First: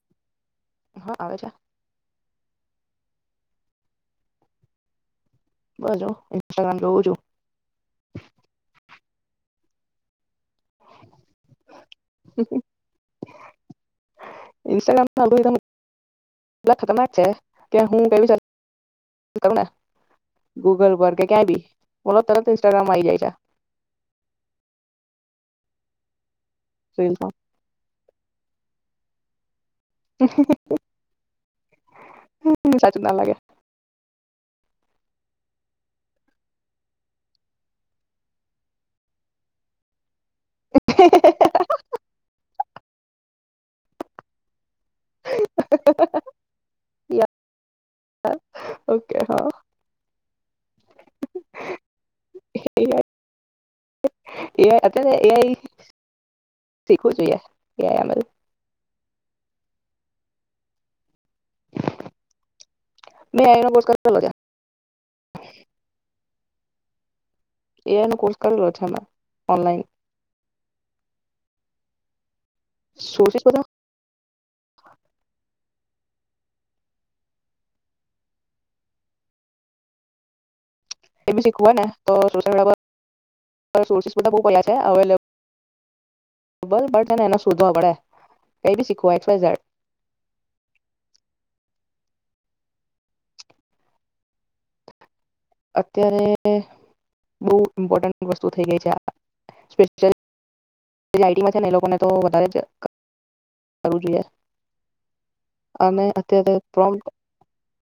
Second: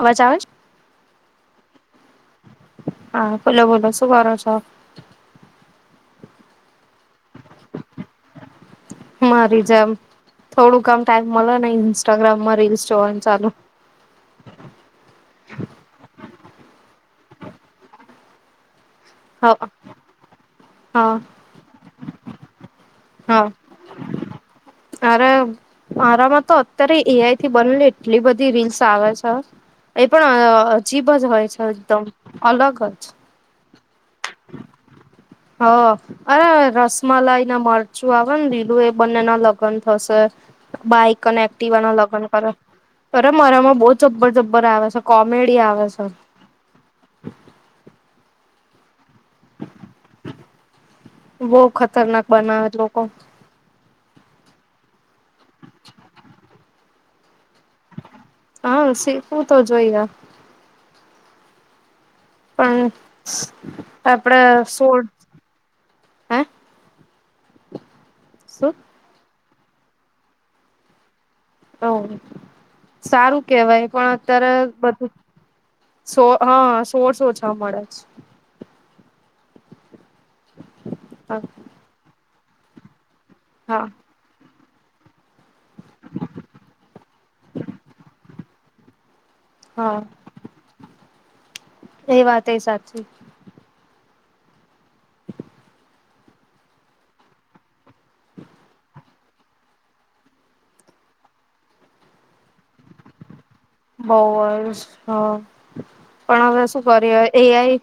અવાજ અવાજ હા આવે છે. હા બોલો બોલો શું કરો છો? હ ઇન્સ્ટાગ્રામ જોઉ છું. મારી જમ. થોડું કામ ટાઈમ મળે ને ઇન્સ્ટાગ્રામમાં રીલ્સ જોવાનું ચાલુ લા ખતરનાક જ છે. કે હું કેયુ જાત કરુને હા ગૂગલ પર હા કે ક્યાં બી. બોલો તરત ઇન્સ્ટાગ્રામમાં આવી જાય છે. હા આરામાં તો અત્યારે એઆઈ રીલ્સમાં થી બને એટલી બધી રીલ્સ આવે છે. એ પણ અહ અજીબ જ હોય છે એકદમ. અલગ સાચું જ ના લાગે હ અરે રસમલાઈ ના મરચું આવે ને લીલું એ બંને ના લગ્ન થશે બાઈક અને એકટીવા નો લગ્ન કરે બરા મારામાં બઉુ ચબ્બર ચબ્બર આવ કોમેડી આવે છે. હ ઓકે. હા [inaudible] બહું ખતરનાક બનાવે લોકો એ અત્યારે એ એઆઈ શીખવું જોઈએ. એઆઈ એમએલ હા શ શું તો જોઈયા પણ મેં એઆઈ નો કોર્સ કરેલો છે આપડે સોળ હે એનું કોશ કરેલું ઓછા માં ઓનલાઇન હ સારું સોર્સિસ બધા કેહેવાય પણ અત્યારે બધું સો હા સોર્સ સોછા મળે છે. એ બી શીખવું હોય ને તો હા સોર્સ બધા બઉ પ ને આવેલ [unintelligible] શોધવા પડે કઈ બી શીખવા વાય ઝેડ હા. એ વાત એ સાચી. અત્યારે બહુ ઇમ્પોર્ટન્ટ વસ્તુ થઈ ગઈ છે. આ સ્પેશિય લઇટિંગમાં છે ને. એ લોકોને તો વધારે જ કરવું જોઈએ બહું જ હ અને પણ અત્યારે હવે શું પ્રોમ કર્યું એઆઈ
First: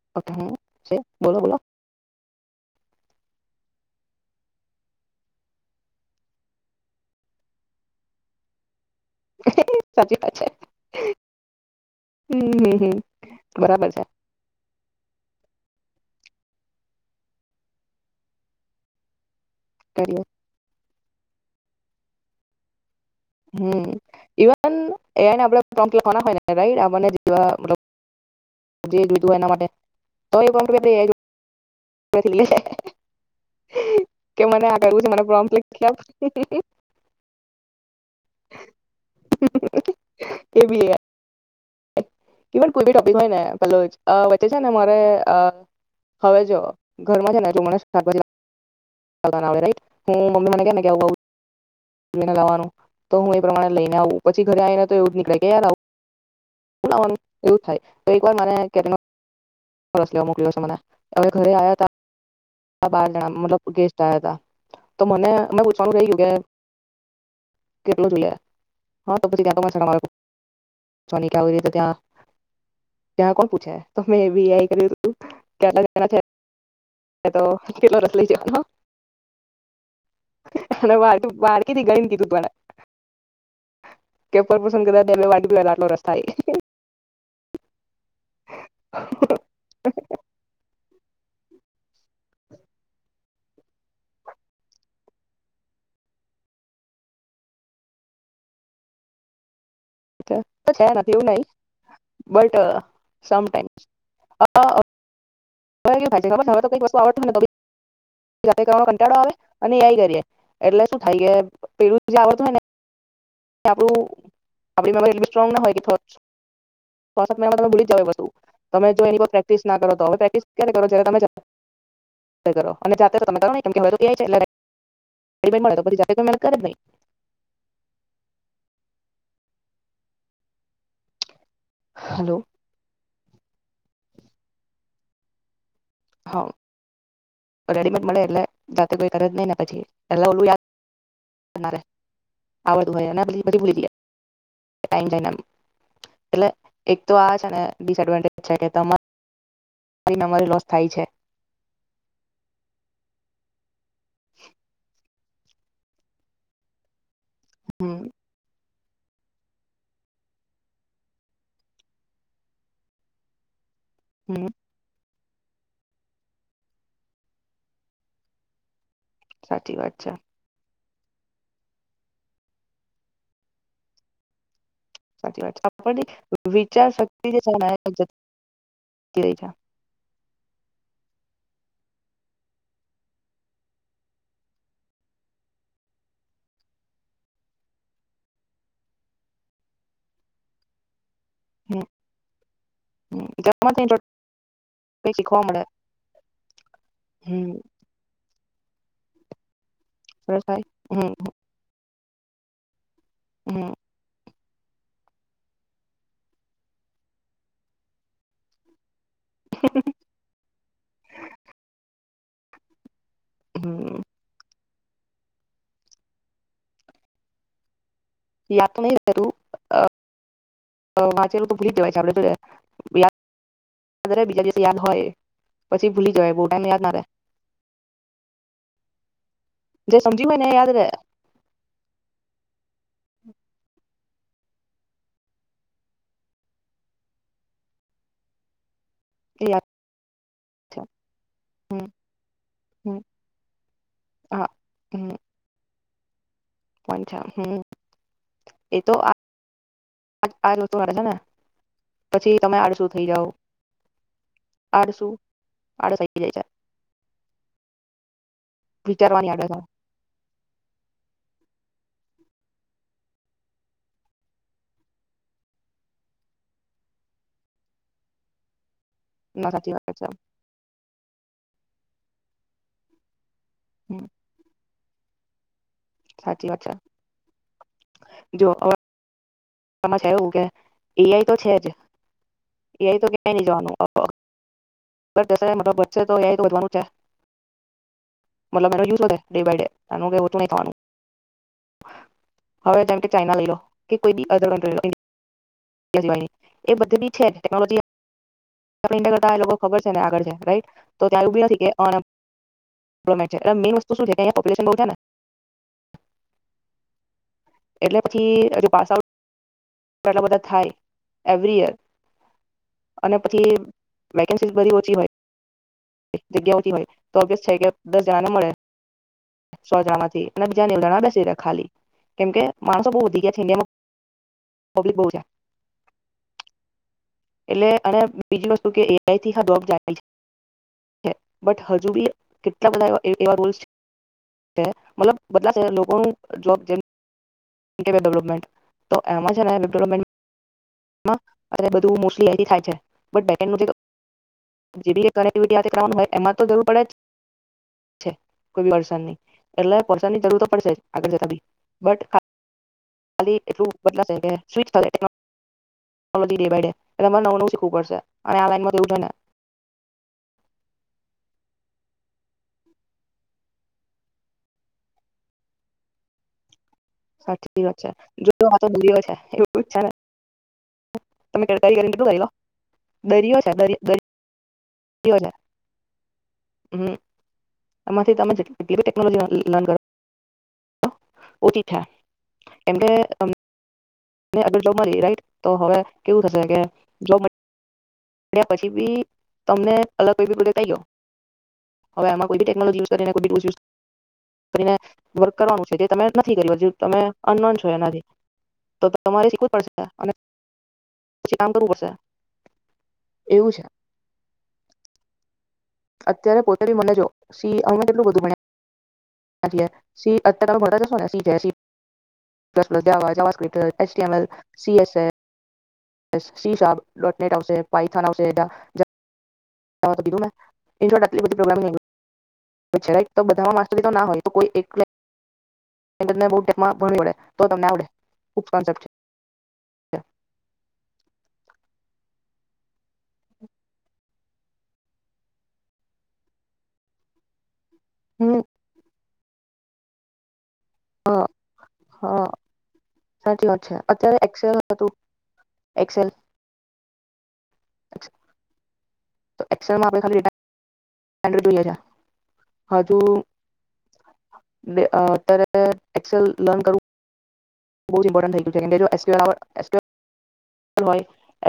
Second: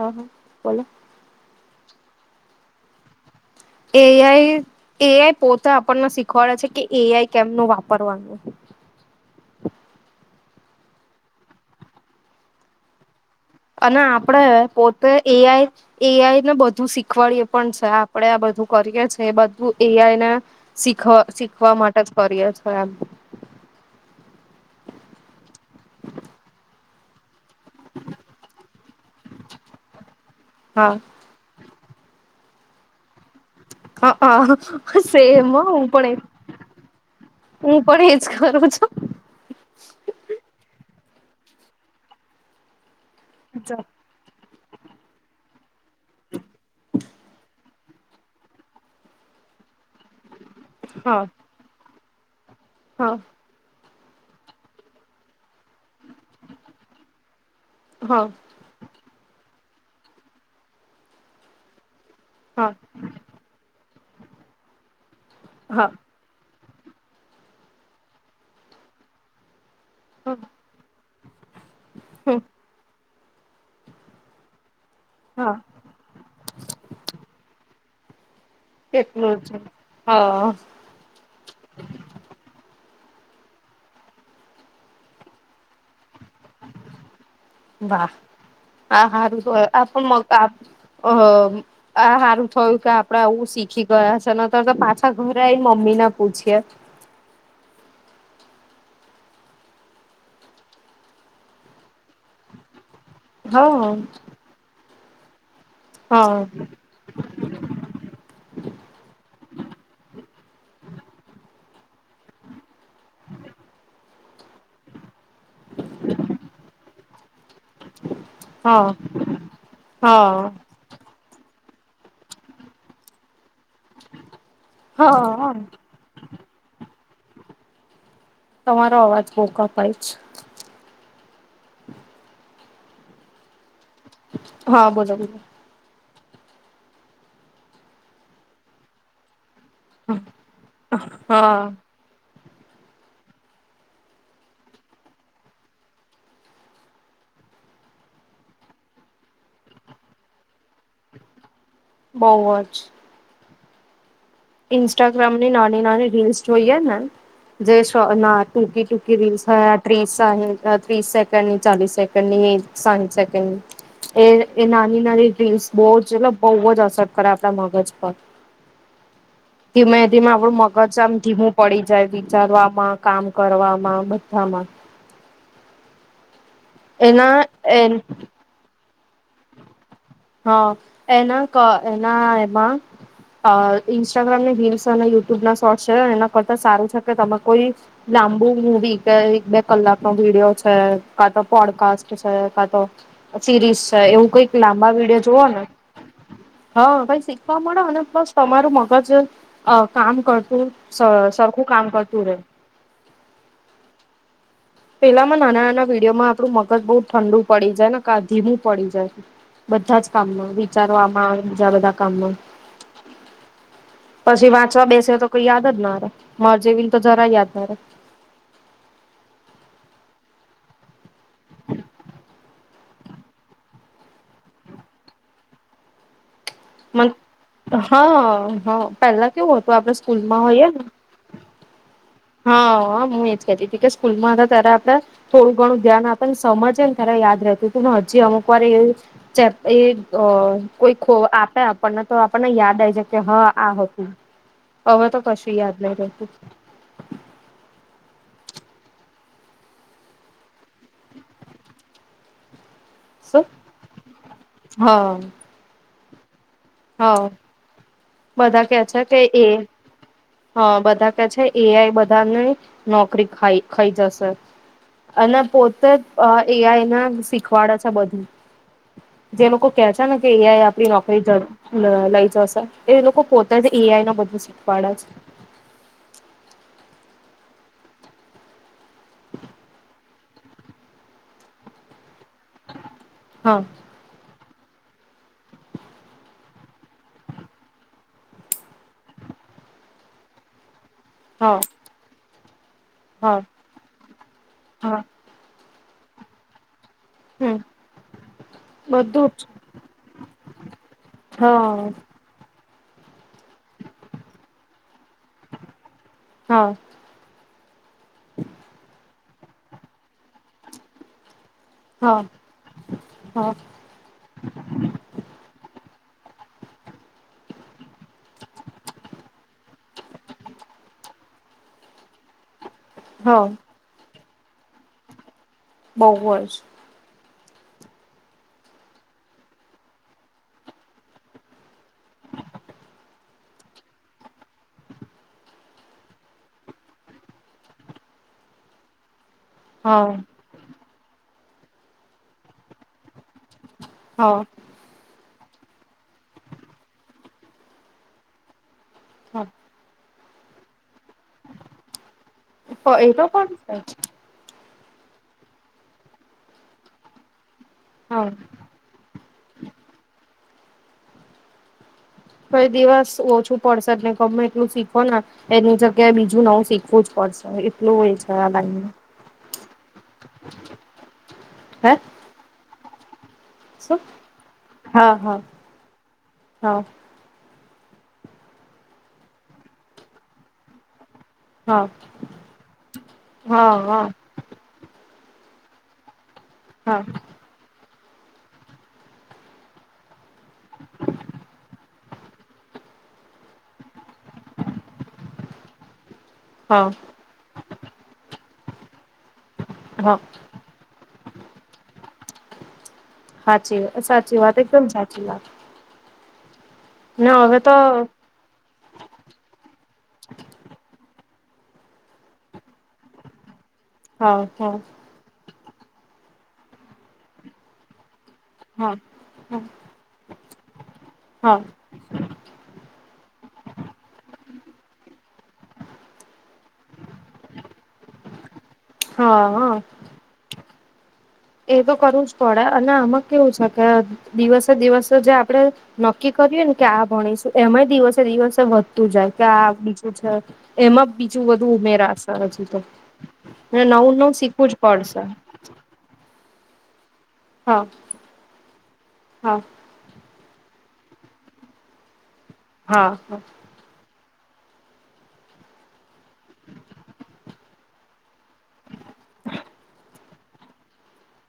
હા હા હ બોલો છે, બોલો બોલો. એઆઈ એઆઈ પોતે આપણને શીખવાડે છે કે એઆઈ કેમનું વાપરવાનું સાચી વાત છે. હમ હમ હમ બરાબર અને છે આપડે પોતે એઆઈ એ આઈ ને બધું શીખવાડીએ પણ છે આપડે આ બધું કરીએ છે. એ કરીએ એના શીખવા શીખવા માટે જ કરીએ છ એમ હમ ઇવન એને આપ ટમ ખ રટ ક મતલબ ત હા બ લ હ સેમ લખી હું આપ પડ હ. પણ એજ કરું છું. ક પૂ હોય ને પેલો છું. તે છે ને મારે હવે જોઓ ઘરમાં છે ને તું મને સબજ ના ન હમ. મ મ કેને હા લવાનું તો હા હું એ પ્રમાણે લઈ આવું પછી ઘરે આવી ને તો એવ જ નીકળે કેયાર આવું. એવું થાય તો હા એકર મ કે સ લેવા મોકલ્યો છે મને હવે ઘરે આવ્યા ત હા આબ મતલબ ગ ચદ તો મને અમે હા પૂછવાનું કઈ ગયું કે કેટલું જોયા હા તો પછી ક સલાલેકમ ચોલી ક્યા બ તો ત્યાં હમ જ્યા કોણ પૂછે તોમે બીઆઈ કરી હા કે છે તો કેલો રસલે જમાં કેટલું છે. અને વા વાળકીધી ગણીને કીધું તરા કેપર પસંદ કરા એ વા બી આટલો રસ્તો વાહ હા હારું [inaudible] ઓહો આ સારું થયું કે આપડે આવું શીખી ગયા છે ન તો તો પાછા ઘરે આવી મમ્મીને પૂછીય છે એવું નહી બટ સમટાઈમ્સ [inaudible] હા [inaudible] હા ખબસે હવે કઈક વસ્તુ આવડ થોભી જાતે કરવા‌નો કંટાળો આવે [inaudible] એટલે શું થાય [inaudible] પેલું આવતું હોય ને આપડું આપડી [inaudible] સ્રોંગ ના હોય કે ભૂલી જ તમે હા જો એની પ્રેક્ટિસ ના કરો તો હવે પ્રેકિસ હા ક્યારે કરો તમે જાતે જાતે કરો અને જાતે તો તમે કરો નાઈ હા [inaudible] [inaudible] તમારો અવાજ બો કપાય છે. હલો. હા બોલો બોલો. હા. રેડીમેડ મળે એટલે જાતે કોઈ [inaudible] એટલે ઓલું હા. યાદ ના [inaudible] બોઉ જ ઇન્સ્ટાગ્રામ ની નાની નાની રીલ્સ જોઈએ ને જે શ હમ ના ટૂકી [unintelligible] ત્રીસ સેકન્ડ ની ચાલીસ સેકન્ડ ની સાહીઠ સેકન્ડ ની એ હમ એ નાની નાની [unintelligible] બોજ એ બહુ જ અસર કરે આપડા મગજ પર સાચી વાત ધીમે છે ધીમે આપડું મગ મગજ આમ ધીમું પડી જાય વિચારવામાં કામ કરવામાં બધામાં સાચી વાત છે આપ વિચાર શક્તિ એના છે ને [inaudible] [unintelligible] હા એના એના એમાં ઇન્સ્ટાગ્રામની રીલ્સ અને યુટ્યુબ ના શોર્ટ છે એના કરતા સારું છે કે તમે કોઈ લાંબુ મવી કે એક બે કલાકનો વિડીયો છે કા તો હમ પોડકાસ્ટ છે કા તો હમ ગમે સિરીઝ છે એવું કઈક લાબુ મા તે વિડિયો શીખવા જોવો મળે ને હા કઈ હમ શીખવા મળે અને તમારું મગજ અ કામ સરસ ભાઈ કરતું હમ સરખું કામ કરતું. પૂરે હમ. પેલામાં નાના નાના વિડીયોમાં આપડું મગજ બહુ ઠંડુ પડી જાય ને કા ધીમું પડી જાય. બધા જ કામમાં વિચારવા આમાં બીજા બધા કામ હમ પછી વા ચ બેસે તો કોઈ યાદ જ ના ર માર જેવી ને તો જરા યાદ ના યાદ તો નહી તું વાચે ભૂલી જવાય આપે બીજા યાદ હોય પછી ભૂલી જવાય બો હા હા પેલા કેવું હતું આપડે જે સમજ્યું હોય સ્કૂલમાં એ હોઈએ યાદ ને રહે હા હા હું એજ કતી તું કે સ્કૂલમાં હતા ત્યારે આપણે થોડું ઘણું ધ્યાન આપે ને સમજે ને ત્યારે યાદ રહેતું હતું હજી અમુક વાર એ. ચાલ એ છે કોઈ ખો આપે હમ આપણને તો આપણને યાદ આવી હમ જતું કે હા આ હતું હા હવે તો કશું યાદ [inaudible] હમમ એતો આ આજુ છે ને પછી તમે આડ થય જાવો શું આડસુ હા અડસાઈ [unintelligible] હા. બધા કે છે કે વિચારવાની એ આડસ અ બધા કે છે એ આઈ બધાને નોકરી ખાઈ ખઈ જશે અને પોતે એ આઈને શીખવાડે છે બધું. જે ના લોકો સાચી કે વાત છે ને કે એ આઈ આપડી નોકરી જડ લ લઈ જસે એ એ લોકો પોતે અ હમ એઆઈ નો બધું છે. પાડસ. સાચી વાત છે. જો એમાં છે એવું કે એઆઈ તો છે જ. એ આઈ તો ક્થે ની હા જવાનું. વધશે તો તો વધવાનું છે મતલબ યુઝ ડે બાય ડે એનું કય ઓછુ નહી થવાનું. હા. હવે તમે કે ચાઈના હા લઈ લો કે કોઈ બી [inaudible] હા [inaudible] એ બધી બી છે હમ ટેકનોલોજી બધું કરતા જ લોકો ખબર છે ને આગળ છે રાઈટ તો ત્યાં એ બી નથી હા કે મેન વસ્તુ શું છે કે પોપ્યુલેશન બો છે ને. હા એટલે પછી હજુ [unintelligible] ઘણા બધા થાય. એવરિ યર હા અને હા પછી વેકેન્સીસ બધી ઓછી હોય. જગ્યાઓતી હોય તો અગસ છે કે. દસ જણા ને મળે. સો જણા માંથી અને બીજા નીવડા બેસી દે ખાલી કેમ કે માનસો બહુ વધી ગયા છે હા ઇન્ડિયામાં પબ્લિક બો છે. બોવ જ એટલે અને બીજી વસ્તુ કે એઆઈ થી હા જોબ જાય જ બટ હજુ બી કેટલા બધા એવા રુલ્સ છે કે મતલબ લોકો જોબ જય ડેવલોપમેન્ટ [unintelligible] માં હા અને બધું મુસ થાય છે. હા હા જેવી એ કરે. હોય એમાં તો જરૂ પડે જ કો વર્ષ એ ની જરૂર તો પડશે આગળ જતા બી બટ એ તો ખાલી પણ છે એટલું જ. બદલા [unintelligible] હ દી ભાઈડે એ નવ હા ન ને કઈ દિવસ ઓછું પડશેને ગમે એટલું શીખો ને એની જગ્યાએ બીજું નવું [unintelligible] શીખ તમે કડકારી કરીને હે કેધું ત લો દરિયો છે શું હા દરિયો છે હા હા. હમ એમાંથી તમે કે ટેકનોલોજીન કરો. ઓછી છે હા હા હા. રીટ તો હવે કેવું થ હા જો મ પછી બી તમને અલગ [unintelligible] પ્રે ગયો હવે આમાં કોઈ બી ટેકનોલોજી યુ કરીને વક કરવાનું છે તે તમે નથી કર હ હા તમે એ તો તમા પડ હા પછી કામ કરવું પડશે એવું છે સાાચી વા સાચી વાત એકદમ સાચી વાત અત્યારે પોતે ખાલી મનેજો ને હવે સી તો અમે કેટલું બધું ભણ્યા [inaudible] એચટીએમએલ હા હા સીએસએસ શી શાર્પ ડોટનેટ? આવશે પાયથન આવશે. હા [unintelligible] [unintelligible] [unintelligible] તો હા બધામાં માસ્ટરી તો ના હોયે તો [inaudible] હા અ છે એ તો કરવું જ પડે અને આમાં કેવું છે કે દિવસે દિવસે જે આપડે નક્કી કરય ને કે આ ભણી એમાંય દિવસે હમ દિવસે વધતું જાય ક્યાં બીજું છે. એમાં બીજું બધું હા ઉમેરાશે હજુ તો સાચી વાત છે નવું અત્યારે નવ એક્સેલ શીખવું જ હતું પડશે. એક્સેલ હા. તો. હા [unintelligible] [unintelligible] છે હજુ હા હા. અત્યારે એક્સેલ લર્ન કરવુ એસક્યુએલ હોય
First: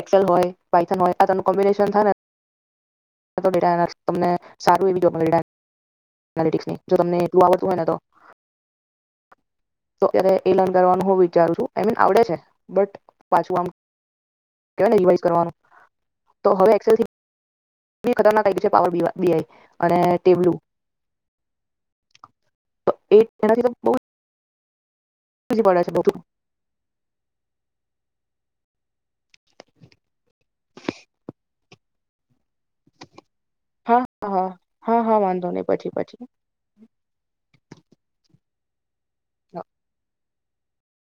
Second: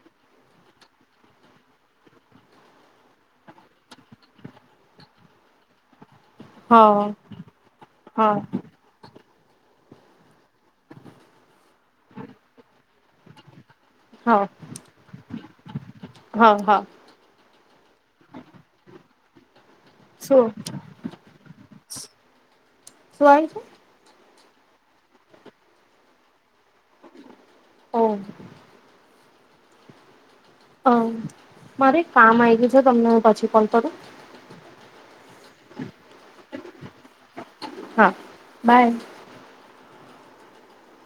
એક્સેલ હોય વાયથન હોય આનું કોમ્બિનેશન થાય ને તને સારું એ જો હા તમને એટલું આવડતું હોય ને તો. હા તો એ લર્ન કરવાનું હું વિચારું છું આઈ મીન આવડે છે બટ પા હા કે રિવાઈઝ કરવાનું હા તો હા હવે હા એકસેલથી. શું શું આવ્યું છે [unintelligible] [unintelligible] [unintelligible] અમ્મ. અમ્મ મારે કામ આ ગયું છે તમને પછી કોલ કરું અ અ હા હા. ને પછી પછી હા બાય. તો